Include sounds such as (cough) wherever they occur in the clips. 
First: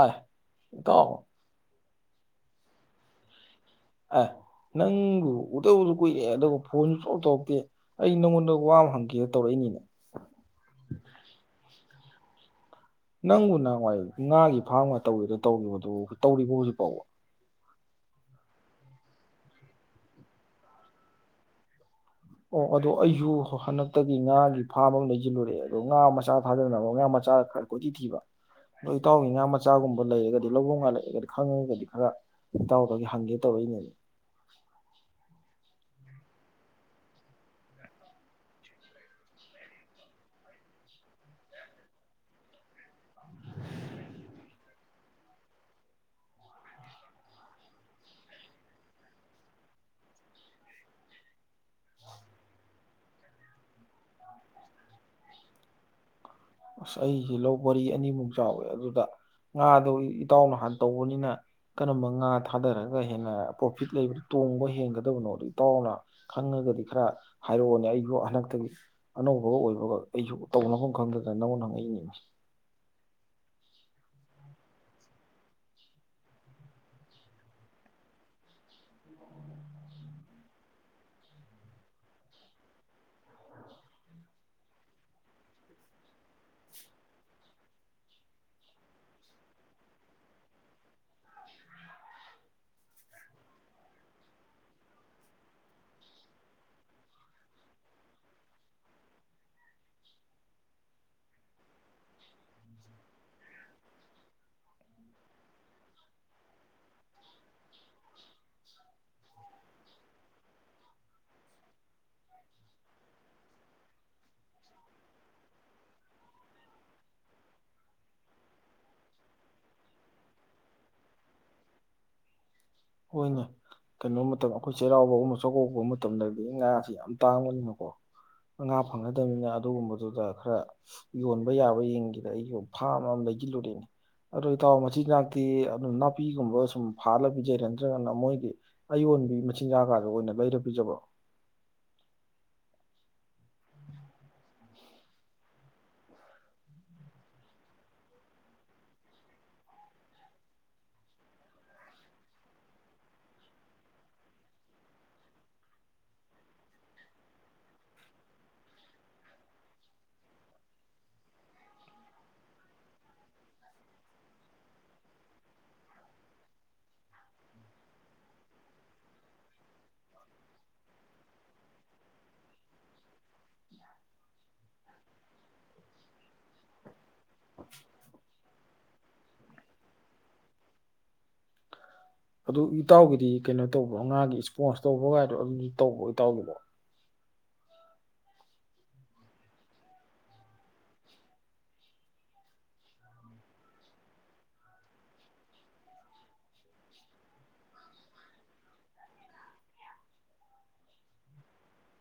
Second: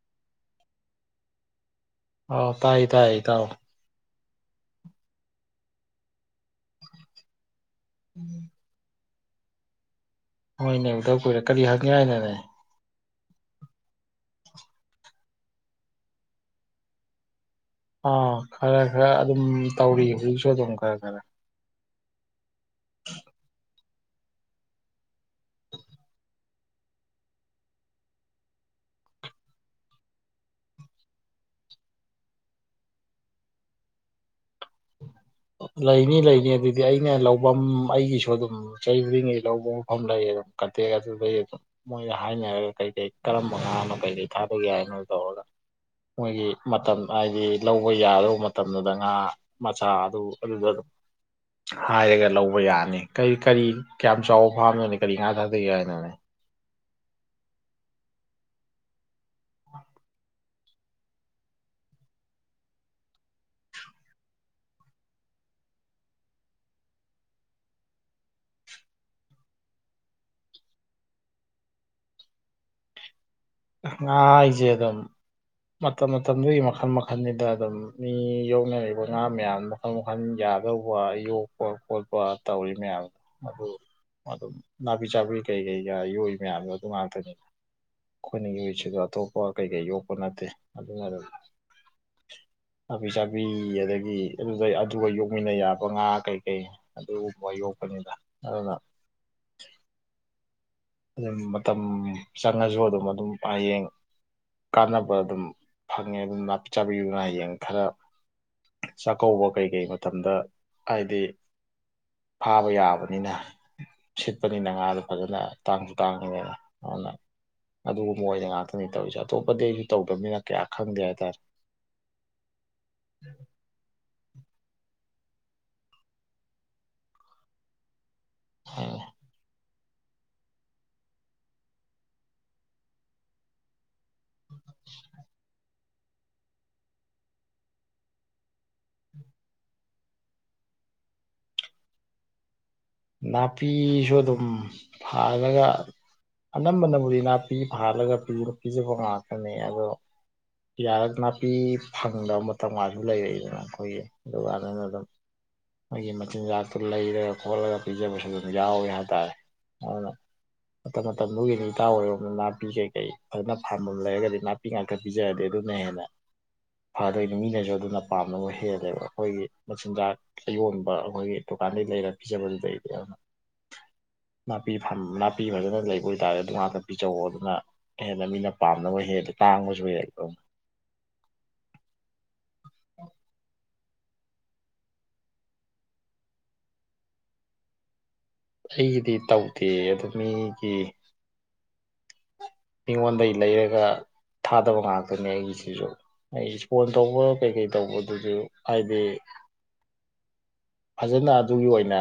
ꯑꯥꯢ ꯏꯇꯥꯎ ꯑꯥꯎ ꯇꯥꯏꯌꯦ ꯇꯥꯏꯌꯦ ꯢꯇꯥꯎ꯫ ꯑ ꯅꯪꯕꯨ ꯎꯗꯕꯖꯨ ꯀꯨꯢ ꯦ ꯑꯗꯨꯒ ꯐꯣꯟꯁꯨ ꯁꯨꯡꯇꯧ ꯇꯧꯔꯛꯇꯦ ꯑꯩ ꯅꯪꯉꯣꯟꯗ ꯋꯥ ꯑꯃ ꯍꯪꯒꯦ ꯇꯧꯔꯛꯏꯅꯤꯅꯦ꯫ ꯍꯣꯏꯅꯦ ꯎꯗ ꯀꯨꯏꯔꯦ ꯀꯔꯤ ꯍꯥꯏꯅꯤꯡꯉꯥꯢ ꯂꯩꯔꯦ꯫ ꯅꯪꯕꯨ ꯅꯋꯥꯏ ꯉꯥꯒꯤ ꯐꯥꯝꯒ ꯇꯧꯒꯤꯕꯗꯣ ꯇꯧꯔꯤꯕꯣ ꯑꯗꯨꯕꯣ ꯇꯧꯔꯤꯕꯣ ꯍꯧꯖꯤꯛ ꯐꯥꯎꯕ꯫ ꯑꯥ ꯈꯔ ꯈꯔ ꯑꯗꯨꯝ ꯇꯧꯔꯤ ꯍꯧꯖꯤꯛꯁꯨ ꯑꯗꯨꯝ ꯈꯔ ꯈꯔ ꯑꯣ ꯑꯗꯣ ꯑꯩꯁꯨ ꯍꯟꯗꯛ ꯍꯟꯗꯛꯇꯤ ꯉꯥꯒꯤ ꯐꯥꯔꯝ ꯑꯃ ꯂꯩꯖꯤꯜꯂꯨꯔꯑꯦ ꯑꯗꯣ ꯉꯥ ꯃꯆꯥ ꯊꯥꯗꯅꯕ ꯉꯥ ꯃꯆꯥ ꯈꯔ ꯀꯣꯏꯊꯤ ꯊꯤꯕ ꯑꯗꯣ ꯏꯇꯥꯎꯒꯤ ꯉꯥ ꯃꯆꯥꯒꯨꯝꯕ ꯂꯩꯔꯒꯗꯤ ꯂꯧꯕꯝꯒ ꯂꯩꯔꯒꯗꯤ ꯈꯪꯉꯒꯗꯤ ꯈꯔ ꯏꯇꯥꯎꯗꯒꯤ ꯍꯪꯒꯦ ꯇꯧꯔꯛꯏꯅꯦ꯫ ꯂꯩꯅꯤ ꯂꯩꯅꯤ ꯑꯗꯨꯗꯤ ꯑꯩꯅ ꯂꯧꯕꯝ ꯑꯩꯒꯤꯁꯨ ꯑꯗꯨꯝ ꯆꯍꯤ ꯈꯨꯗꯤꯡꯒꯤ ꯂꯧꯕ ꯃꯐꯝ ꯂꯩꯌꯦꯕ ꯀꯟꯇꯦꯛ ꯑꯗꯨꯗꯩ ꯑꯗꯨꯝ ꯃꯣꯏꯗ ꯍꯥꯏꯅꯔꯒ ꯀꯩ ꯀꯩ ꯀꯔꯝꯕ ꯉꯥꯅꯣ ꯀꯩꯀꯩ ꯐꯥꯕ ꯌꯥꯏꯅꯣ ꯇꯧꯔꯒ ꯃꯣꯏꯒꯤ ꯃꯇꯝ ꯍꯥꯏꯗꯤ ꯂꯧꯕ ꯌꯥꯗꯧꯕ ꯃꯇꯝꯗꯨꯗ ꯉꯥ ꯃꯆꯥ ꯑꯗꯨ ꯑꯗꯨꯗ ꯑꯗꯨꯝ ꯍꯥꯏꯔꯒ ꯂꯧꯕ ꯌꯥꯅꯤ ꯀꯔꯤ ꯀꯔꯤ ꯀꯌꯥꯝ ꯆꯥꯎꯕ ꯐꯥꯝꯅꯣꯅꯤ ꯀꯔꯤ ꯉꯥ ꯊꯥꯛꯗꯒꯦ ꯍꯥꯏꯅꯣꯅꯦ꯫ ꯑꯁ ꯑꯩꯁꯦ ꯂꯧ ꯄꯔꯤ ꯑꯅꯤꯃꯨꯛ ꯆꯥꯎꯋꯦ ꯑꯗꯨꯗ ꯉꯥꯗꯣ ꯏꯇꯥꯎꯅ ꯍꯥꯟꯅ ꯇꯧꯕꯅꯤꯅ ꯀꯔꯝꯕ ꯉꯥ ꯊꯥꯗꯔꯒ ꯍꯦꯟꯅ ꯄ꯭ꯔꯣꯐꯤꯠ ꯂꯩꯕꯗꯨ ꯇꯣꯡꯕ ꯍꯦꯟꯒꯗꯕꯅꯣꯗꯣ ꯏꯇꯥꯎꯅ ꯈꯪꯉꯒꯗꯤ ꯈꯔ ꯍꯥꯏꯔꯛꯑꯣꯅꯦ ꯑꯩꯁꯨ ꯍꯟꯗꯛꯇꯒꯤ ꯑꯅꯧꯕꯒ ꯑꯣꯏꯕꯒ ꯑꯩꯁꯨ ꯇꯧꯅꯐꯝ ꯂꯥꯛꯐꯝ ꯈꯪꯗꯗꯅ ꯅ ꯅꯉꯣꯟꯗ ꯍꯪꯉꯛꯏꯅꯤ꯫ ꯉꯥ ꯍꯥꯏꯁꯦ ꯑꯗꯨꯝ ꯃꯇꯝ ꯃꯇꯝꯗꯨꯒꯤ ꯃꯈꯜ ꯃꯈꯜꯅꯤꯗ ꯑꯗꯨꯝ ꯃꯤ ꯌꯣꯛꯅꯔꯤꯕ ꯉꯥ ꯃꯌꯥꯝ ꯃꯈꯜ ꯃꯈꯜ ꯌꯥꯗꯧꯕ ꯌꯣꯛꯄ ꯈꯣꯠꯄ ꯇꯧꯔꯤ ꯃꯌꯥꯝꯗꯣ ꯑꯗꯨ ꯑꯗꯨꯝ ꯅꯥꯄꯤ ꯆꯥꯕꯤ ꯀꯩꯀꯩꯒ ꯌꯣꯛꯏ ꯃꯌꯥꯝꯗꯣ ꯑꯗꯨ ꯉꯥꯛꯇꯅꯤ꯫ ꯑꯩꯈꯣꯏꯅ ꯌꯣꯛꯏꯁꯤꯁꯨ ꯑꯇꯣꯞꯄ ꯀꯩꯀꯩ ꯌꯣꯛꯄ ꯅꯠꯇꯦ ꯑꯗꯨꯅ ꯑꯗꯨꯝ ꯅꯥꯄꯤ ꯆꯥꯕꯤ ꯑꯗꯒꯤ ꯑꯗꯨꯗ ꯑꯗꯨꯒ ꯌꯣꯛꯃꯤꯟꯅ ꯌꯥꯕ ꯉꯥ ꯀꯩꯀꯩ ꯑꯗꯨꯒꯨꯝꯕ ꯌꯣꯛꯄꯅꯤꯅ ꯑꯗꯨꯅ ꯑꯗꯨꯝ ꯃꯇꯝ ꯆꯪꯉꯁꯨ ꯑꯗꯨꯝ ꯑꯗꯨꯝ ꯍꯌꯦꯡ ꯀꯥꯟꯅꯕ ꯑꯗꯨꯝ ꯐꯪꯉꯦ ꯑꯗꯨꯝ ꯅꯥꯄꯤ ꯆꯥꯕꯤꯗꯨꯅ ꯍꯌꯦꯡ ꯈꯔ ꯆꯥꯛꯀꯧꯕ ꯀꯩꯀꯩ ꯃꯇꯝꯗ ꯍꯥꯏꯗꯤ ꯐꯥꯕ ꯌꯥꯕꯅꯤꯅ ꯁꯤꯠꯄꯅꯤꯅ ꯉꯥꯗꯣ ꯐꯖꯅ ꯇꯥꯡꯁꯨ ꯇꯥꯡꯉꯤꯗꯅ ꯑꯗꯨꯅ ꯑꯗꯨꯒꯨꯝꯕ ꯑꯣꯏꯅ ꯉꯥꯛꯇꯅꯤ ꯇꯧꯔꯤꯁꯦ ꯑꯇꯣꯞꯄꯗꯤ ꯑꯩꯁꯨ ꯇꯧꯗꯕꯅꯃꯤꯅ ꯀꯌꯥ ꯈꯪꯗꯦ ꯍꯥꯏꯇꯥꯔꯦ꯫ ꯍꯣꯏꯅꯦ ꯀꯩꯅꯣꯝ ꯃꯇꯝ ꯑꯩꯈꯣꯏ ꯆꯩꯔꯥꯎꯕꯒꯨꯝ ꯆꯥꯛꯀꯧꯕ ꯃꯇꯝꯗꯗꯤ ꯉꯥꯥꯁꯦ ꯌꯥꯝ ꯇꯥꯡꯕꯅꯤꯅꯀꯣ ꯉꯥ ꯐꯪꯅꯗꯝꯅꯤꯅ ꯑꯗꯨꯒꯨꯝꯕꯗ ꯑꯗꯨꯗ ꯈꯔ ꯌꯣꯟꯕ ꯌꯥꯕ ꯌꯦꯡꯒꯦꯅ ꯑꯩꯁꯨ ꯐꯥꯝ ꯑꯃ ꯂꯩꯖꯜꯂꯨꯨꯔꯦꯅꯦ꯫ ꯑꯗꯣ ꯏꯇꯥꯎ ꯃꯆꯤꯟꯖꯅꯥꯛꯇꯤ ꯅꯥꯄꯤꯒꯨꯝꯕ ꯁꯨꯝ ꯐꯥꯂ ꯄꯤꯖꯩꯔ ꯅꯠꯇ꯭ꯔꯒꯅ ꯃꯣꯏꯒꯤ ꯑꯌꯣꯟꯕꯤ ꯃꯆꯤꯟꯖꯥꯛ ꯀꯥꯗꯣ ꯑꯣꯏꯅ ꯂꯩꯔ ꯄꯤꯖꯕꯔꯣ꯫ ꯅꯥꯄꯤꯁꯨ ꯑꯗꯨꯝ ꯐꯜꯂꯒ ꯑꯅꯝꯕꯅꯕꯨꯗꯤ ꯅꯥꯄꯤ ꯐꯥꯍꯜꯂꯒ ꯄꯤꯖꯕ ꯉꯥꯛꯇꯅꯦ ꯑꯗꯣ ꯌꯥꯔꯛ ꯅꯥꯄꯤ ꯐꯪꯗꯕ ꯃꯇꯝ ꯀꯥꯁꯨ ꯂꯩꯔꯛꯏꯗꯅ ꯑꯩꯈꯣꯏꯒꯤ ꯑꯗꯨꯒꯥꯟꯗꯨꯗ ꯑꯗꯨꯝ ꯃꯣꯏꯒꯤ ꯃꯆꯤꯟꯖꯥꯛꯇꯣ ꯂꯩꯔꯒ ꯈꯣꯠꯂꯒ ꯄꯤꯖꯕꯁꯨ ꯑꯗꯨꯝ ꯌꯥꯎꯋꯦ ꯍꯥꯏꯇꯥꯔꯦ ꯑꯗꯨꯅ ꯃꯇꯝ ꯃꯇꯝꯗꯨꯒꯤ ꯏꯇꯥꯥꯎ ꯍꯣꯏꯔꯣꯝꯗ ꯅꯥꯄꯤ ꯀꯩꯀꯩ ꯐꯖꯅ ꯐꯥꯟꯐꯝ ꯂꯩꯔꯒꯗꯤ ꯅꯥꯄꯤ ꯉꯥꯛꯇ ꯄꯤꯖꯔꯗꯤ ꯑꯗꯨꯅ ꯍꯦꯟꯅ ꯐꯗꯣꯏꯅꯤ ꯃꯤꯅꯁꯨ ꯑꯗꯨꯅ ꯄꯥꯝꯅꯕ ꯍꯦꯜꯂꯦꯕ ꯑꯩꯈꯣꯏꯒꯤ ꯃꯆꯤꯟꯖꯥꯛ ꯑ ꯌꯣꯟꯕ ꯑꯩꯈꯣꯏꯒꯤ ꯗꯨꯀꯥꯟꯗꯩ ꯂꯩꯔ ꯄꯤꯖꯕꯗꯨꯗꯩ ꯅꯥꯄꯤꯐ ꯅꯥꯄꯤ ꯐꯖꯅ ꯂꯩꯕ ꯑꯣꯏꯇꯥꯔꯦ ꯑꯗꯨ ꯉꯥꯛꯅꯄꯤꯖꯧꯋꯣ ꯑꯗꯨꯅ ꯍꯦꯟꯅ ꯃꯤꯅ ꯄꯥꯝꯅꯕ ꯍꯦꯜꯂꯤ ꯇꯥꯡꯕꯁꯨ ꯍꯦꯜꯂꯛꯇꯣꯏꯅꯤ꯫ ꯑꯗꯨ ꯏꯇꯥꯎꯒꯤꯗꯤ ꯀꯩꯅꯣ ꯇꯧꯕ ꯉꯥꯒꯤ ꯏꯁꯄꯣꯟꯁ ꯇꯧꯕꯒꯥꯏꯗꯣ ꯑꯗꯨꯝꯁꯨ ꯇꯧꯕ꯭ꯔꯣ ꯏꯇꯥꯎꯒꯤꯕꯣ꯫ ꯑꯩꯒꯤꯗꯤ ꯇꯧꯗꯦ ꯑꯗꯨ ꯃꯤꯒꯤ ꯃꯤꯉꯣꯟꯗꯒꯤ ꯂꯩꯔꯒ ꯊꯥꯗꯕ ꯉꯥꯛꯇꯅꯤ ꯑꯩꯒꯤꯁꯤꯁꯨ ꯑꯩ ꯏꯁꯄꯣꯟ ꯇꯧꯕ ꯀꯩꯀꯩ ꯇꯧꯕꯗꯨꯁꯨ ꯍꯥꯏꯗꯤ ꯐꯖꯅ ꯑꯗꯨꯒꯤ ꯑꯣꯏꯅ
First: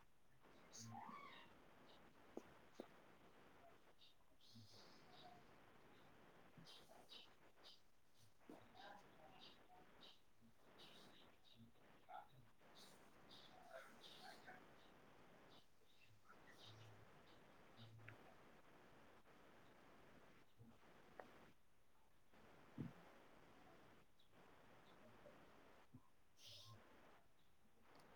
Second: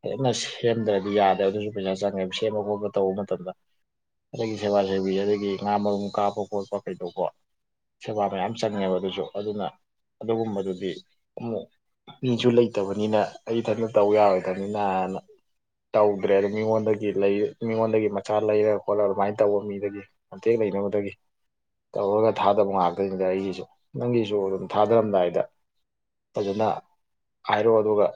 ꯐꯖꯟꯅ ꯁꯦꯝꯗ꯭ꯔꯗꯤ ꯌꯥꯗꯦ ꯑꯗꯨꯁꯨ ꯄꯩꯁꯥ ꯆꯪꯉꯦꯕ ꯁꯦꯝꯕ ꯈꯣꯠꯄ ꯇꯧꯕ ꯃꯇꯝꯗ ꯁꯦꯕꯥ ꯁꯦꯕꯤ ꯑꯗꯒꯤ ꯉꯥ ꯃꯔꯨꯝ ꯀꯥꯞꯄ ꯈꯣꯠꯄ ꯀꯩꯗꯧꯕ ꯁꯦꯕꯥ ꯃꯌꯥꯝ ꯆꯪꯉꯦꯕ ꯑꯗꯨꯁꯨ ꯑꯗꯨꯅ ꯑꯗꯨꯒꯨꯝꯕꯗꯨꯗꯤ ꯑꯃꯨꯛ ꯃꯤꯁꯨ ꯂꯩꯇꯕꯅꯤꯅ ꯑꯩ ꯏꯊꯟꯇ ꯇꯧ ꯌꯥꯔꯣꯏꯗꯕꯅꯤꯅꯅ ꯇꯧꯗ꯭ꯔꯦ ꯑꯗ ꯃꯤꯉꯣꯟꯗꯒꯤ ꯂꯩ ꯃꯤꯉꯣꯟꯗꯒꯤ ꯃꯆꯥ ꯂꯩꯔ ꯈꯣꯠꯂꯒ ꯑꯗꯨꯃꯥꯏꯅ ꯇꯧꯕ ꯃꯤꯗꯒꯤ ꯀꯟꯇꯦꯛ ꯂꯩꯅꯕꯗꯒꯤ ꯇꯧꯔꯒ ꯊꯥꯗꯕ ꯉꯥꯛꯇꯅꯤꯗ ꯑꯩꯒꯤꯁꯨ ꯅꯪꯒꯤꯁꯨ ꯑꯗꯨꯝ ꯊꯥꯗꯔꯝꯗꯥꯏꯗ ꯐꯖꯅ ꯍꯥꯏꯔꯣ ꯑꯗꯨꯒ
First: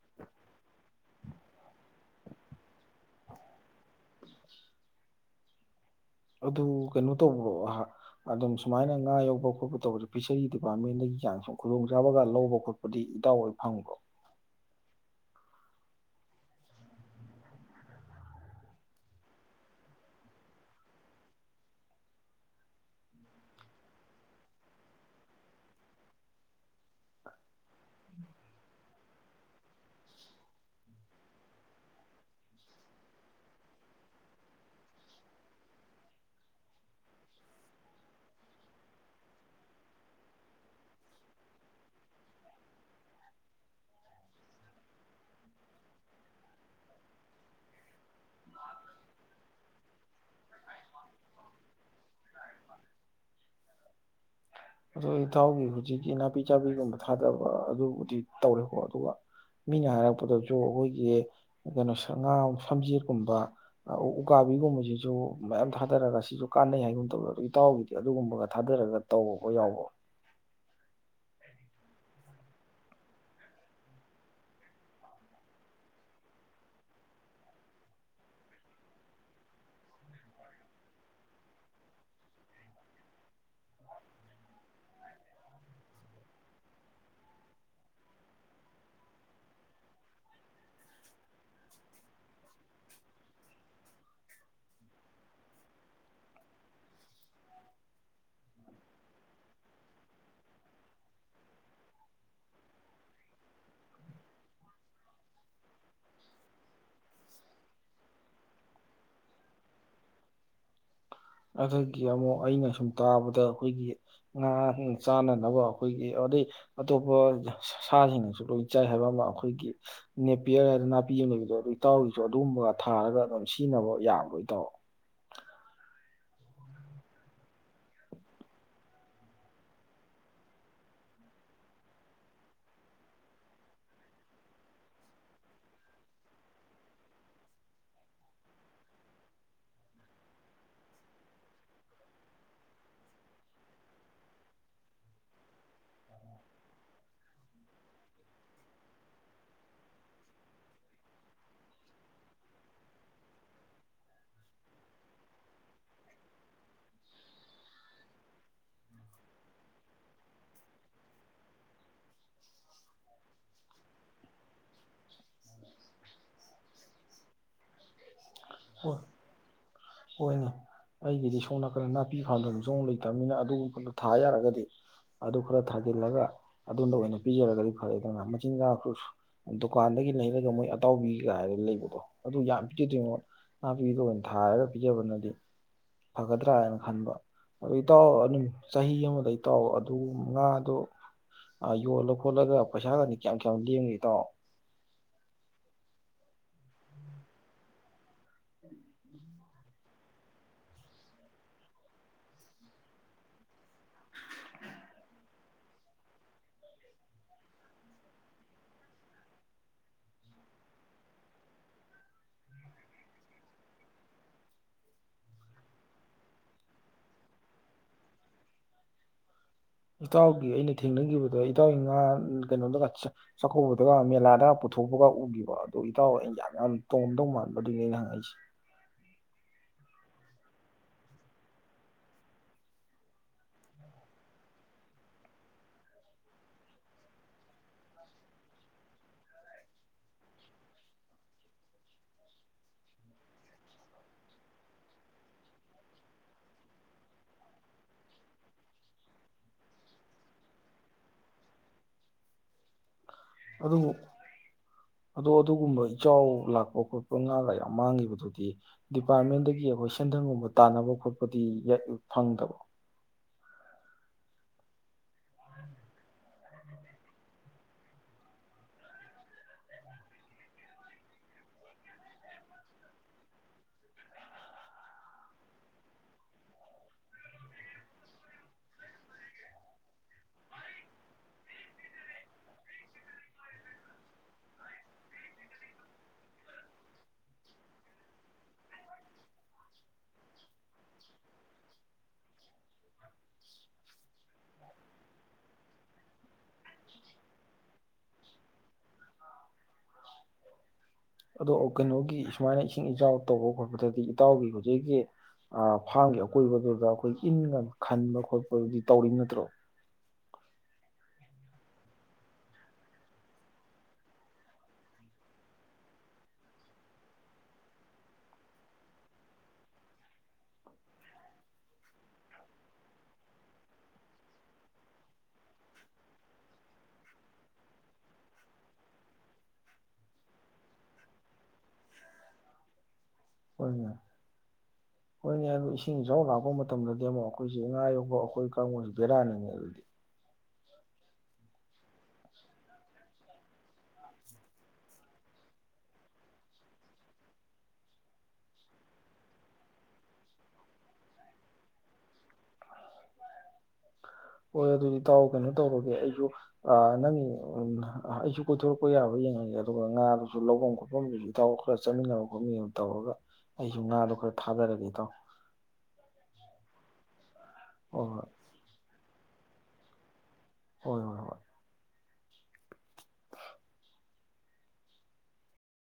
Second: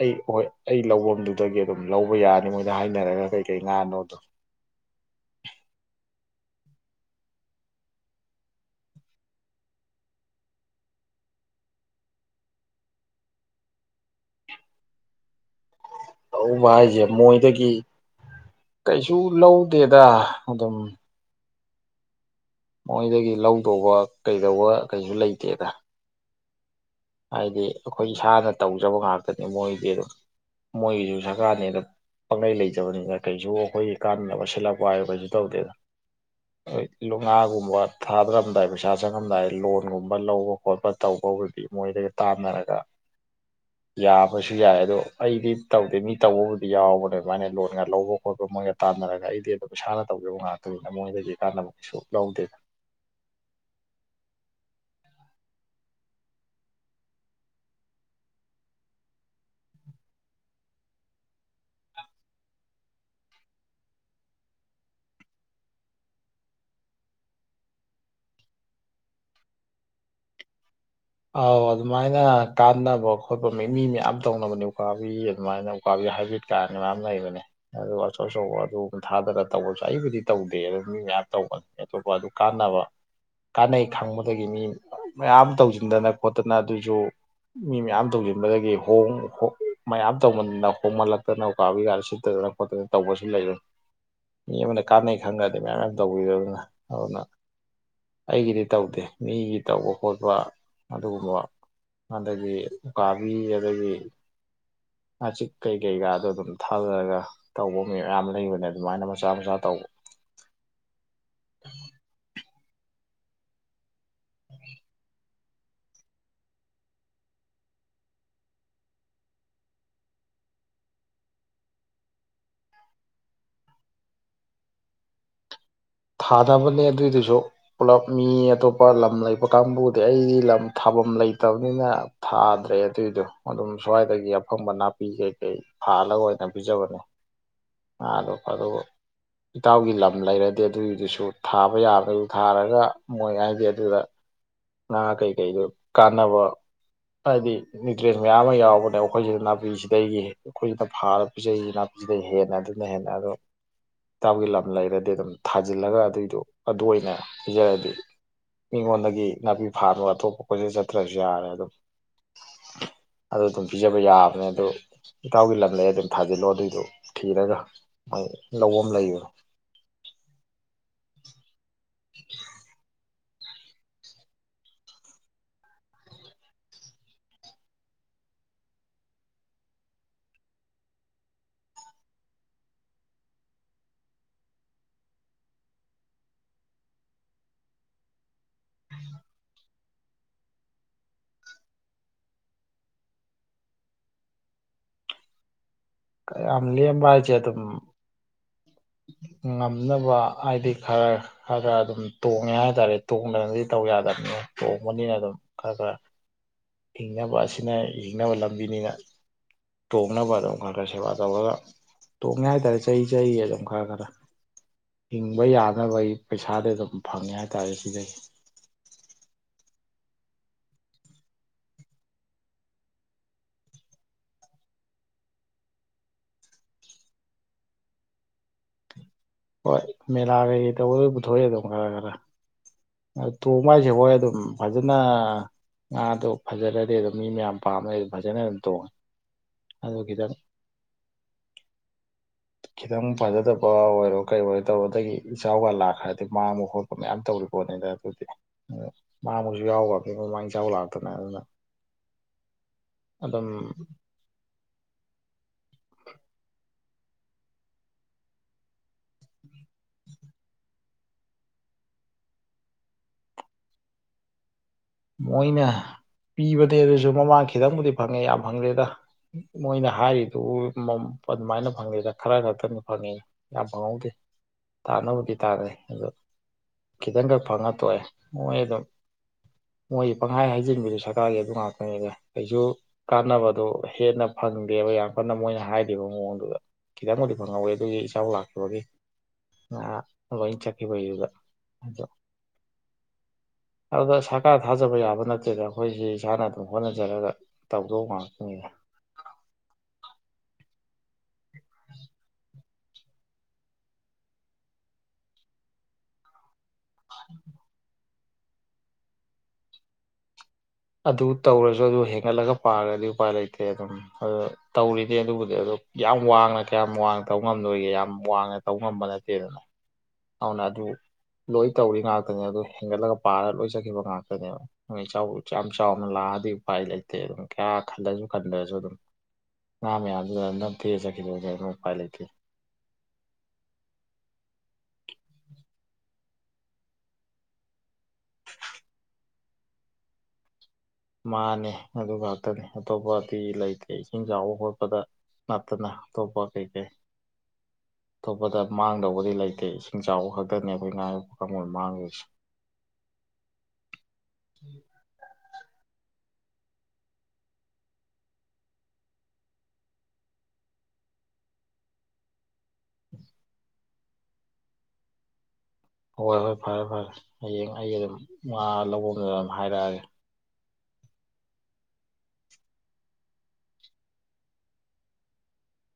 ꯑꯩ ꯍꯣꯏ ꯑꯩ ꯂꯧꯕꯝꯗꯨꯗꯒꯤ ꯑꯗꯨꯝ ꯂꯧꯕ ꯌꯥꯅꯤ ꯃꯣꯏꯗ ꯍꯥꯏꯅꯔꯒ ꯀꯩꯀꯩ ꯉꯥꯅꯣꯗꯣ ꯑꯗꯨ ꯀꯩꯅꯣ ꯇꯧꯕ꯭ꯔꯣ ꯑꯗꯨꯝ ꯁꯨꯃꯥꯏꯅ ꯉꯥ ꯌꯧꯕ ꯈꯣꯠꯄ ꯇꯧꯕꯁꯦ ꯐꯤꯁꯔꯤ ꯗꯤꯄꯥꯔꯠꯃꯦꯟꯗꯒꯤ ꯀꯨꯝ ꯈꯨꯗꯣꯡꯆꯥꯥꯕꯒ ꯂꯧꯕ ꯈꯣꯠꯄꯗꯤ ꯏꯇꯎ ꯍꯣꯏ ꯐꯪꯕ꯭ꯔꯣ ꯂꯧꯕ ꯍꯥꯏꯁꯦ ꯃꯣꯏꯗꯒꯤ ꯀꯩꯁꯨ ꯂꯧꯗꯦꯗ ꯑꯗꯨꯝ ꯃꯣꯏꯗꯒꯤ ꯂꯧꯗꯧꯕ ꯀꯩꯗꯧꯕ ꯀꯩꯁꯨ ꯂꯩꯇꯦꯗꯥ ꯍꯥꯏꯗꯤ ꯑꯩꯈꯣꯏ ꯏꯁꯥꯅ ꯇꯧꯖꯕ ꯉꯥꯛꯇꯅꯦ ꯃꯣꯏꯗꯤ ꯑꯗꯨꯝ ꯃꯣꯏꯒꯤꯁꯨ ꯁꯔꯀꯥꯔꯅꯦꯅ ꯑꯗꯨ ꯄꯪꯂꯩ ꯂꯩꯖꯕꯅꯤꯅ ꯀꯩꯁꯨ ꯑꯩꯈꯣꯏꯒꯤ ꯀꯥꯟꯅꯅꯕ ꯁꯤꯜꯂꯛꯄ ꯍꯥꯏꯔ ꯀꯩꯁꯨ ꯇꯧꯗꯦꯗꯣꯏ ꯂꯨ ꯉꯥꯒꯨꯝꯕ ꯊꯥꯗꯔꯝꯗꯥꯏ ꯄꯩꯁꯥ ꯆꯪꯉꯝꯗꯥꯏ ꯂꯣꯟꯒꯨꯝꯕ ꯂꯧꯕ ꯈꯣꯠꯄ ꯇꯧꯕꯕꯨꯗꯤ ꯃꯣꯏꯗꯒ ꯇꯥꯟꯅꯔꯒ ꯌꯥꯕꯁꯨ ꯌꯥꯏ ꯑꯗꯣ ꯑꯩꯗꯤ ꯇꯧꯗꯦ ꯃꯤ ꯇꯧꯕꯕꯨꯗꯤ ꯌꯥꯎꯕꯅꯦ ꯑꯗꯨꯃꯥꯏꯅ ꯂꯣꯟꯒ ꯂꯧꯕ ꯈꯣꯠꯄ ꯃꯣꯏꯒ ꯇꯥꯟꯅꯔꯒ ꯑꯩꯗꯤ ꯑꯗꯨꯝ ꯏꯁꯥꯅ ꯇꯧꯖꯕ ꯉꯥꯛꯇꯅꯤꯅ ꯃꯣꯏꯗꯒꯤ ꯇꯥꯟꯅꯕ ꯀꯩꯁꯨ ꯂꯧꯗꯦꯗꯥ ꯑꯗꯣ ꯏꯇꯥꯎꯒꯤ ꯍꯧꯖꯤꯛꯀꯤ ꯅꯥꯄꯤ ꯆꯥꯕꯤꯒꯨꯝꯕ ꯊꯥꯗꯕ ꯑꯗꯨꯕꯨꯗꯤ ꯇꯧꯔꯦꯀꯣ ꯑꯗꯨꯒ ꯃꯤꯅ ꯍꯥꯏꯔꯛꯄꯗꯁꯨ ꯑꯩꯈꯣꯏꯒꯤ ꯀꯩꯅꯣ ꯉꯥ ꯁꯝꯖꯦꯠꯀꯨꯝꯕ ꯎꯀꯥꯕꯤꯒꯨꯝꯕꯁꯤꯁꯨ ꯃꯌꯥꯝ ꯊꯥꯗꯔꯒ ꯁꯤꯁꯨ ꯀꯥꯟꯅꯩ ꯍꯥꯏꯒꯨꯝ ꯇꯧꯋꯦ ꯑꯗꯣ ꯏꯇꯥꯎꯒꯤꯗꯤ ꯑꯗꯨꯒꯨꯝꯕꯒ ꯊꯥꯗꯔꯒ ꯇꯧ ꯕꯥ ꯌꯥꯎꯕꯔꯣ ꯑꯥꯎ ꯑꯗꯨꯃꯥꯏꯅ ꯀꯥꯟꯅꯕ ꯈꯣꯠꯄ ꯃꯤ ꯃꯤ ꯃꯌꯥꯝ ꯇꯧꯅꯕꯅꯦ ꯎꯀꯥꯕꯤ ꯑꯗꯨꯃꯥꯏꯅ ꯎꯀꯥꯕꯤ ꯍꯥꯏꯕꯤ꯭ꯔꯤꯠ ꯀꯥꯏ ꯃꯌꯥꯝ ꯂꯩꯕꯅꯦ ꯑꯗꯨ ꯑꯆꯧ ꯑꯆꯧꯕ ꯑꯗꯨ ꯊꯥꯗꯅ ꯇꯧꯕꯁꯨ ꯑꯩꯕꯨꯗꯤ ꯇꯧꯗꯦ ꯑꯗꯨ ꯃꯤ ꯃꯌꯥꯝ ꯇꯧꯕꯅꯤ ꯑꯗꯨꯞ ꯑꯗꯨ ꯀꯥꯟꯅꯕ ꯀꯥꯟꯅꯩ ꯈꯪꯕꯗꯒꯤ ꯃꯤ ꯃꯌꯥꯝ ꯇꯧꯁꯤꯟ ꯁꯤꯟꯗꯅ ꯈꯣꯠꯇꯅ ꯑꯗꯨꯁꯨ ꯃꯤ ꯃꯌꯥꯝ ꯇꯧꯁꯤꯟꯕꯗꯒꯤ ꯃꯌꯥꯝ ꯇꯧꯃꯟꯗꯅ ꯍꯣꯡꯃꯜꯂꯛꯇꯅ ꯎꯀꯥꯕꯤ ꯀꯗ ꯁꯤꯠꯇꯗꯅ ꯈꯣꯠꯇꯅ ꯇꯧꯕꯁꯨ ꯂꯩꯕꯅꯤ ꯃꯤ ꯑꯃꯅ ꯀꯥꯟꯅꯩ ꯈꯪꯉ꯭ꯔꯗꯤ ꯃꯌꯥꯝ ꯃ ꯇꯧꯕꯤꯔ ꯑꯗꯨꯅ ꯑꯩꯒꯤꯗꯤ ꯇꯧꯗꯦ ꯃꯤꯒꯤ ꯇꯧꯕ ꯈꯣꯠꯄ ꯑꯗꯨꯒꯨꯝꯕ ꯑꯗꯒꯤ ꯎꯀꯥꯕꯤ ꯑꯗꯒꯤ ꯉꯥꯆꯤꯛ ꯀꯩ ꯀꯩꯀꯥꯗꯣ ꯑꯗꯨꯝ ꯊꯥꯗꯔꯒ ꯇꯧꯕ ꯃꯤ ꯃꯌꯥꯝ ꯂꯩꯕꯅꯦ ꯑꯗꯨꯃꯥꯏꯅ ꯃꯆꯥ ꯃꯆꯥ ꯇꯧꯕ ꯑꯗꯒꯤ ꯑꯃꯨꯛ ꯑꯩꯅ ꯁꯨꯝ ꯇꯥꯕꯗ ꯑꯩꯈꯣꯏꯒꯤ ꯉꯥ (inaudible) ꯅꯕ ꯑꯩꯈꯣꯏꯒꯤ ꯑꯗꯩ ꯑꯇꯣꯞꯄ ꯁꯥꯁꯤꯡꯅꯁꯨ ꯂꯣꯏ ꯆꯥꯏ ꯍꯥꯏꯕ ꯑꯃ ꯑꯩꯈꯣꯏꯒꯤ ꯅꯦꯄꯤꯌꯔ ꯍꯥꯏꯗ ꯅꯥꯄꯤ ꯑꯃ ꯂꯩꯕꯗꯣ ꯑꯗꯨꯣꯏ ꯇꯥꯎꯔꯤꯁꯨ ꯑꯗꯨꯒꯨꯝꯕꯒ ꯊꯥꯔꯒ ꯑꯗꯨꯝ ꯁꯤꯖꯤꯟꯅꯕ ꯌꯥꯕꯔꯣ ꯏꯇꯥꯎ ꯊꯥꯗꯅꯕꯅꯦ ꯑꯗꯨꯏꯗꯨꯁꯨ ꯄꯨꯂꯞ ꯃꯤ ꯑꯇꯣꯞꯄ ꯂꯝ ꯂꯩꯕ ꯀꯥꯡꯕꯨꯗꯤ ꯑꯩꯗꯤ ꯂꯝ ꯊꯥꯐꯝ ꯂꯩꯇꯕꯅꯤꯅ ꯊꯥꯗ꯭ꯔꯦ ꯑꯗꯨꯏꯗꯣ ꯑꯗꯨꯝ ꯁ꯭ꯋꯥꯏꯗꯒꯤ ꯑꯐꯪꯕ ꯅꯥꯄꯤ ꯀꯩꯀꯩ ꯐꯥꯜꯂꯒ ꯑꯣꯏꯅ ꯄꯤꯖꯕꯅꯦ (inaudible) ꯑꯗꯨ ꯏꯇꯥꯎꯒꯤ ꯂꯝ ꯂꯩꯔꯗꯤ ꯑꯗꯨꯒꯤꯗꯨꯁꯨ ꯊꯥꯕ ꯌꯥꯗꯁꯨ ꯊꯥꯔꯒ ꯃꯣꯏ ꯍꯥꯏꯗꯤ ꯑꯗꯨꯗ ꯉꯥ ꯀꯩꯀꯩꯗꯣ ꯀꯥꯟꯅꯕ ꯍꯥꯏꯗꯤ ꯅ꯭ꯌꯨꯇ꯭ꯔꯦꯟ ꯃꯌꯥꯝ ꯑꯃ ꯌꯥꯎꯕꯅꯦ ꯑꯩꯈꯣꯏꯁꯤꯗ ꯅꯥꯄꯤꯁꯤꯗꯒꯤ ꯑꯩꯈꯣꯏꯁꯤꯅ ꯐꯥꯟꯂꯥꯒ ꯄꯤꯖꯔꯤꯁꯤ ꯅꯥꯄꯤꯁꯤꯗꯩ ꯍꯦꯟꯅ ꯑꯗꯨꯅ ꯍꯦꯟꯅ ꯑꯗꯣ ꯏꯇꯥꯎꯞꯒꯤ ꯂꯝ ꯂꯩꯔꯗꯤ ꯑꯗꯨꯝ ꯊꯥꯖꯤꯜꯂꯒ ꯑꯗꯨꯏꯗꯣ ꯑꯗꯨ ꯑꯣꯏꯅ ꯄꯤꯖꯔꯗꯤ ꯃꯤꯉꯣꯟꯗꯒꯤ ꯅꯥꯄꯤ ꯐꯥꯅꯕ ꯑꯇꯣꯞꯄ ꯀꯣꯏꯆꯠ ꯆꯠꯇ꯭ꯔꯁꯨ ꯌꯥꯔꯦ ꯑꯗꯨꯝ ꯑꯗꯨ ꯑꯗꯨꯝ ꯄꯤꯖꯕ ꯌꯥꯕꯅꯦ ꯑꯗꯨ ꯏꯇꯥꯎꯒꯤ ꯂꯝꯗ ꯑꯗꯨꯝ ꯊꯥꯖꯤꯜꯂꯣ ꯑꯗꯨꯏꯗꯨꯣ ꯊꯤꯔꯒ ꯃꯣꯏ ꯂꯧꯕꯝ ꯍꯣꯏ ꯂꯩꯕꯅꯦ ꯍꯣꯏꯅꯦ ꯑꯩꯒꯤꯗꯤ (inaudible) ꯅꯥꯄꯤ (inaudible) (inaudible) ꯐꯠꯇꯕꯅꯤꯅ ꯑꯗꯨꯒꯨꯝꯕꯗꯨꯣ ꯊꯥ ꯌꯥꯔꯒꯗꯤ ꯑꯗꯨ ꯈꯔ ꯊꯥꯖꯤꯜꯂꯒ ꯑꯗꯣꯝꯗ ꯑꯣꯏꯅ ꯄꯤꯖꯔꯒꯗꯤ ꯐꯔꯦ ꯑꯗꯨꯧꯅ ꯃꯆꯤꯟꯖꯥꯛ ꯗꯨꯀꯥꯟꯗꯒꯤ ꯂꯩꯔꯒ ꯃꯣꯏ ꯑꯇꯥꯎꯕꯤꯒꯥꯏꯔ ꯂꯩꯕꯗꯣ ꯑꯗꯨ ꯌꯥꯝ (inaudible) ꯅꯥꯄꯤꯗꯣ ꯑꯣꯏꯅ ꯊꯥꯔꯒ ꯄꯤꯖꯕꯅꯗꯤ ꯐꯒꯗ꯭ꯔꯥꯅ ꯈꯟꯕ ꯑꯗꯨ ꯏꯇꯥꯎꯑꯣ ꯑꯗꯨꯝ ꯆꯍꯤ ꯑꯃꯗꯩ ꯏꯇꯥꯎ ꯑꯗꯨ ꯉꯥꯗꯣ ꯌꯣꯜꯂ ꯈꯣꯠꯂꯒ ꯄꯩꯁꯥꯒꯅꯤ ꯀꯌꯥꯝ ꯀꯌꯥꯝ ꯂꯦꯝꯒꯦ ꯏꯇꯥꯎ ꯀꯌꯥꯝ ꯂꯦꯝꯕ ꯍꯥꯏꯁꯦ ꯑꯗꯨꯝ ꯉꯝꯅꯕ ꯍꯥꯏꯗꯤ ꯈꯔ ꯈ ꯈꯔ ꯑꯗꯨꯝ ꯇꯣꯡꯉꯦ ꯍꯥꯏꯇꯥꯔꯦ ꯇꯣꯡꯗꯅꯗꯤ ꯇꯧ ꯌꯥꯗꯕꯅꯤ ꯇꯣꯡꯕꯅꯤꯅ ꯑꯗꯨꯝ ꯈꯔ ꯈꯔ ꯍꯤꯡꯅꯕ ꯑꯁꯤꯅ ꯍꯤꯡꯅꯕ ꯂꯝꯕꯤꯅꯤꯅ ꯇꯣꯡꯅꯕ ꯑꯗꯨꯝ ꯈꯔ ꯈꯔ ꯁꯦꯕꯥ ꯇꯧꯔꯒ ꯇꯣꯡꯉꯦ ꯍꯥꯏꯇꯥꯔꯦ ꯆꯍꯤ ꯆꯍꯤ ꯑꯗꯨꯝ ꯈꯔ ꯈꯔ ꯍꯤꯡꯕ ꯌꯥꯅꯕꯒꯤ ꯄꯩꯁꯥꯗꯤ ꯑꯗꯨꯝ ꯐꯪꯉꯦ ꯍꯥꯏꯇꯥꯔꯦ ꯁꯤꯗꯒꯤ ꯏꯇꯥꯎꯒꯤ ꯑꯩꯅ ꯊꯦꯡꯅꯈꯤꯕꯗꯣ ꯏꯇꯥꯎꯒꯤ ꯉꯥ ꯀꯩꯅꯣꯗꯥꯒ ꯆꯥꯛꯀꯧꯕꯗꯒ ꯃꯦꯂꯥꯗ ꯄꯨꯊꯣꯛꯄꯒ ꯎꯈꯤꯕ ꯑꯗꯨꯣ ꯏꯇꯥꯎ ꯑꯩꯅ ꯌꯥꯝ ꯌꯥꯝ ꯇꯣꯡꯉꯝꯗꯧ ꯃꯥꯟꯕꯗꯨꯅꯦ ꯑꯩꯅ ꯍꯪꯉꯛꯏꯁꯦ ꯍꯣꯏ ꯃꯦꯂꯥ ꯀꯩꯀꯩ ꯇꯧꯕꯗꯣꯏ ꯄꯨꯊꯣꯛꯑꯦ ꯑꯗꯨꯝ ꯈꯔ ꯈꯔ ꯇꯣꯡꯕ ꯍꯥꯏꯁꯦ ꯍꯣꯏ ꯑꯗꯨꯝ ꯐꯖꯅ ꯉꯥꯗꯣ ꯐꯖꯔꯗꯤ ꯑꯗꯨꯝ ꯃꯤ ꯃꯌꯥꯝ ꯄꯥꯝꯝꯕꯩ ꯑꯗꯨ ꯐꯖꯅ ꯑꯗꯨꯝ ꯇꯣꯡꯉꯦ ꯑꯗꯨ ꯈꯤꯇꯪ ꯈꯤꯇꯪ ꯐꯖꯗꯕ ꯑꯣꯏꯔꯣ ꯀꯩ ꯑꯣꯏꯔꯣ ꯇꯧꯕ ꯑꯗꯒꯤ ꯏꯆꯥꯎꯒ ꯂꯥꯛꯈ꯭ꯔꯗꯤ ꯃꯥꯡꯕ ꯈꯣꯠꯄ ꯃꯌꯥꯝ ꯇꯧꯔꯤ ꯄꯣꯠꯅꯤꯗ ꯑꯗꯨꯗꯤ ꯑ ꯃꯥꯕꯨꯁꯨ ꯌꯥꯎꯕ ꯃꯤ ꯃꯃꯥꯡ ꯏ ꯆꯥꯎ ꯂꯥꯛꯇꯅ ꯑꯗꯨꯅ ꯑꯗꯨꯝ ꯑꯗꯨꯕꯨ ꯑꯗꯣ ꯑꯗꯨꯒꯨꯝꯕ ꯏꯆꯥꯎ ꯂꯥꯛꯄ ꯈꯣꯠꯄ ꯄ ꯉꯥꯒ ꯌꯥꯝ ꯃꯥꯡꯕꯗꯨꯗꯤ ꯗꯤꯄꯥꯔꯠꯃꯦꯟꯗꯒꯤ ꯑꯩꯈꯣꯏ ꯁꯦꯟꯊꯪꯒꯨꯝꯕ ꯇꯥꯟꯅꯕ ꯈꯣꯠꯄꯗꯤ ꯐꯪꯗꯕꯕꯔꯣ ꯃꯣꯏꯅ ꯄꯤꯕꯅꯦ ꯑꯗꯨꯁꯨ ꯃꯃꯥꯡ ꯈꯤꯇꯪꯕꯨꯗꯤ ꯐꯪꯉꯦ ꯌꯥꯝ ꯐꯪꯗꯦꯗ ꯃꯣꯏꯅ ꯍꯥꯏꯔꯤꯗꯨ ꯑꯗꯨꯃꯥꯏꯅ ꯐꯪꯗꯦꯗ ꯈꯔ ꯈꯛꯇꯅꯤ ꯐꯪꯉꯦ ꯌꯥꯝ ꯐꯪꯍꯧꯗꯦ ꯇꯥꯅꯕꯕꯨꯗꯤ ꯇꯥꯟꯅꯩ ꯑꯗꯣ ꯈꯤꯇꯪꯈꯛ ꯐꯪꯉ ꯇꯣꯏꯦ ꯃꯣꯏ ꯑꯗꯨꯝ ꯃꯣꯏ ꯄꯪꯈꯥꯏ ꯍꯥꯏꯖꯤꯟꯕꯗꯨ ꯁꯔꯀꯥꯔꯒꯤ ꯑꯗꯨ ꯉꯥꯛꯇꯅꯤꯗ ꯀꯩꯁꯨ ꯀꯥꯟꯅꯕꯗꯣ ꯍꯦꯟꯅ ꯐꯪꯗꯦꯕ ꯌꯥꯝ ꯀꯟꯅ ꯃꯣꯏꯅ ꯍꯥꯏꯔꯤꯕ ꯃꯑꯣꯡꯗꯨꯗ ꯈꯤꯇꯪꯕꯨꯗꯤ ꯐꯪꯍꯧꯋꯦ ꯑꯗꯨꯒꯤ ꯏꯆꯥꯎ ꯂꯥꯛꯈꯤꯕꯒꯤ ꯉꯥ ꯂꯣꯏ ꯆꯠꯈꯤꯕꯒꯤꯗꯨꯗ ꯑꯗꯣ ꯑꯗꯨꯗ ꯀꯥꯔ ꯊꯥꯖꯕ ꯌꯥꯕ ꯅꯠꯇꯦꯗ ꯑꯩꯈꯣꯏꯁꯤ ꯏꯁꯥꯅ ꯑꯗꯨꯝ ꯍꯣꯠꯅꯖꯔꯒ ꯇꯧꯗꯧ ꯉꯥꯛꯇꯅꯤꯗ ꯑꯗꯣ ꯀꯩꯅꯣꯒꯤ ꯁꯨꯃꯥꯏꯅ ꯏꯁꯤꯡ ꯏꯆꯥꯎ ꯇꯧꯕ ꯈꯣꯠꯄꯗꯗꯤ ꯏꯇꯥꯎꯒꯤ ꯍꯧꯖꯤꯛꯀꯤ ꯐꯥꯔꯝꯒꯤ ꯑꯀꯣꯏꯕꯗꯣ ꯑꯩꯈꯣꯏꯒꯤ ꯏꯟꯒ ꯈꯟꯕ ꯈꯣꯠꯄꯗꯨꯗꯤ ꯇꯧꯔꯤꯕ ꯅꯠꯇ꯭ꯔꯣ ꯑꯗꯨ ꯇꯧꯔꯁꯨ ꯑꯗꯨ ꯍꯦꯟꯒꯠꯂꯒ ꯄꯥꯔꯗꯤ ꯎꯄꯥꯏ ꯂꯩꯇꯦ ꯑꯗꯨꯝ ꯇꯧꯔꯤꯅꯤ ꯑꯗꯨꯕꯨꯗꯤ ꯑꯗꯣ ꯌꯥꯝ ꯋꯥꯡꯅ ꯀꯌꯥꯝ ꯋꯥꯡꯅ ꯇꯧ ꯉꯝꯗꯣꯏꯒꯦ ꯌꯥꯝ ꯋꯥꯡꯅ ꯇꯧ ꯉꯝꯕ ꯅꯠꯇꯦꯗꯅ ꯑꯗꯨꯅ ꯑꯗꯨ ꯂꯣꯏ ꯇꯧꯔꯤ ꯉꯥꯛꯇꯅꯦ ꯑꯗꯨ ꯍꯦꯟꯒꯠꯂꯒ ꯄꯥꯔꯒ ꯂꯣꯏ ꯆꯠꯈꯤꯕ ꯉꯥꯛꯇꯅꯦꯕ ꯏꯆꯥꯎꯁꯨ ꯌꯥꯝ ꯆꯥꯎꯅ ꯂꯥꯛꯑꯗꯤ ꯎꯄꯥꯏ ꯂꯩꯇꯦ (inaudible) ꯈꯜꯂꯁꯨ ꯈꯟꯗ꯭ꯔꯁꯨ ꯑꯗꯨꯝ ꯉꯥ ꯃꯌꯥꯝꯗꯨꯗ ꯅꯝꯊꯦ ꯆꯈꯤꯗ ꯑꯗꯨꯝ ꯎꯄꯥꯏ ꯂꯩꯇꯦ ꯑꯗꯣ ꯏꯁꯤꯡ ꯏꯆꯥꯎ ꯂꯥꯛꯄ ꯃꯇꯝꯗꯗꯤ ꯑꯃꯨꯛ ꯑꯩꯈꯣꯏꯁꯦ ꯉꯥ ꯌꯣꯛ ꯑꯩꯈꯣꯏ ꯀꯥꯡꯕꯨꯁꯦ ꯕꯦꯔꯥꯅꯤ ꯃꯥꯅꯤ ꯑꯗꯨ ꯉꯥꯛꯇꯅꯤ ꯑꯇꯣꯞꯄꯗꯤ ꯂꯩꯇꯦ ꯏꯁꯤꯡ ꯆꯥꯎꯕ ꯈꯣꯠꯄꯗ ꯅꯠꯇꯅ ꯑꯇꯣꯞꯄ ꯀꯩꯀꯩ ꯑꯇꯣꯞꯄꯗ ꯃꯥꯡꯗꯧꯕꯗꯤ ꯂꯩꯇꯦ ꯏꯁꯤꯡ ꯆꯥꯎꯕ ꯈꯛꯇꯅꯤ ꯑꯩꯈꯣꯏ ꯉꯥ ꯌꯣꯛꯄ ꯀꯥꯡꯕꯨꯅ ꯃꯥꯡꯉꯤꯁꯦ ꯍꯣꯏ ꯑꯗꯨꯗꯤ ꯇꯗꯥꯥꯎ ꯀꯩꯅꯣ ꯇꯧꯔꯒꯦ ꯑꯩꯁꯨ ꯑ ꯅꯪ ꯑꯩꯁꯨ ꯀꯣꯏꯊꯣꯔꯛꯄ ꯌꯥꯕ꯭ꯔ ꯌꯦꯡꯉꯒꯦ ꯑꯗꯨꯒ ꯉꯥꯗꯨꯁꯨ ꯂꯧꯐꯝ ꯈꯣꯠꯐꯝꯗꯨꯁꯨ ꯏꯇꯥꯎ ꯈꯔ ꯆꯠꯃꯤꯟꯅꯕ ꯈꯣꯠꯃꯤꯟꯅꯕ ꯇꯧꯔꯒ ꯑꯩꯁꯨ ꯉꯥꯗꯣ ꯈꯔ ꯊꯥꯗꯔꯒꯦ ꯏꯇꯥꯎ ꯍꯣꯏ ꯍꯣꯏ ꯐꯔꯦ ꯐꯔꯦ ꯍꯌꯦꯡ ꯑꯩꯒ ꯍꯣꯏ ꯑꯗꯨꯝ ꯍꯣꯏ ꯉꯥ ꯂꯧꯕ (inaudible) ꯍꯥꯏꯔꯛꯑꯒꯦ ꯍꯣꯏ ꯍꯣꯏ ꯍꯣꯏ꯫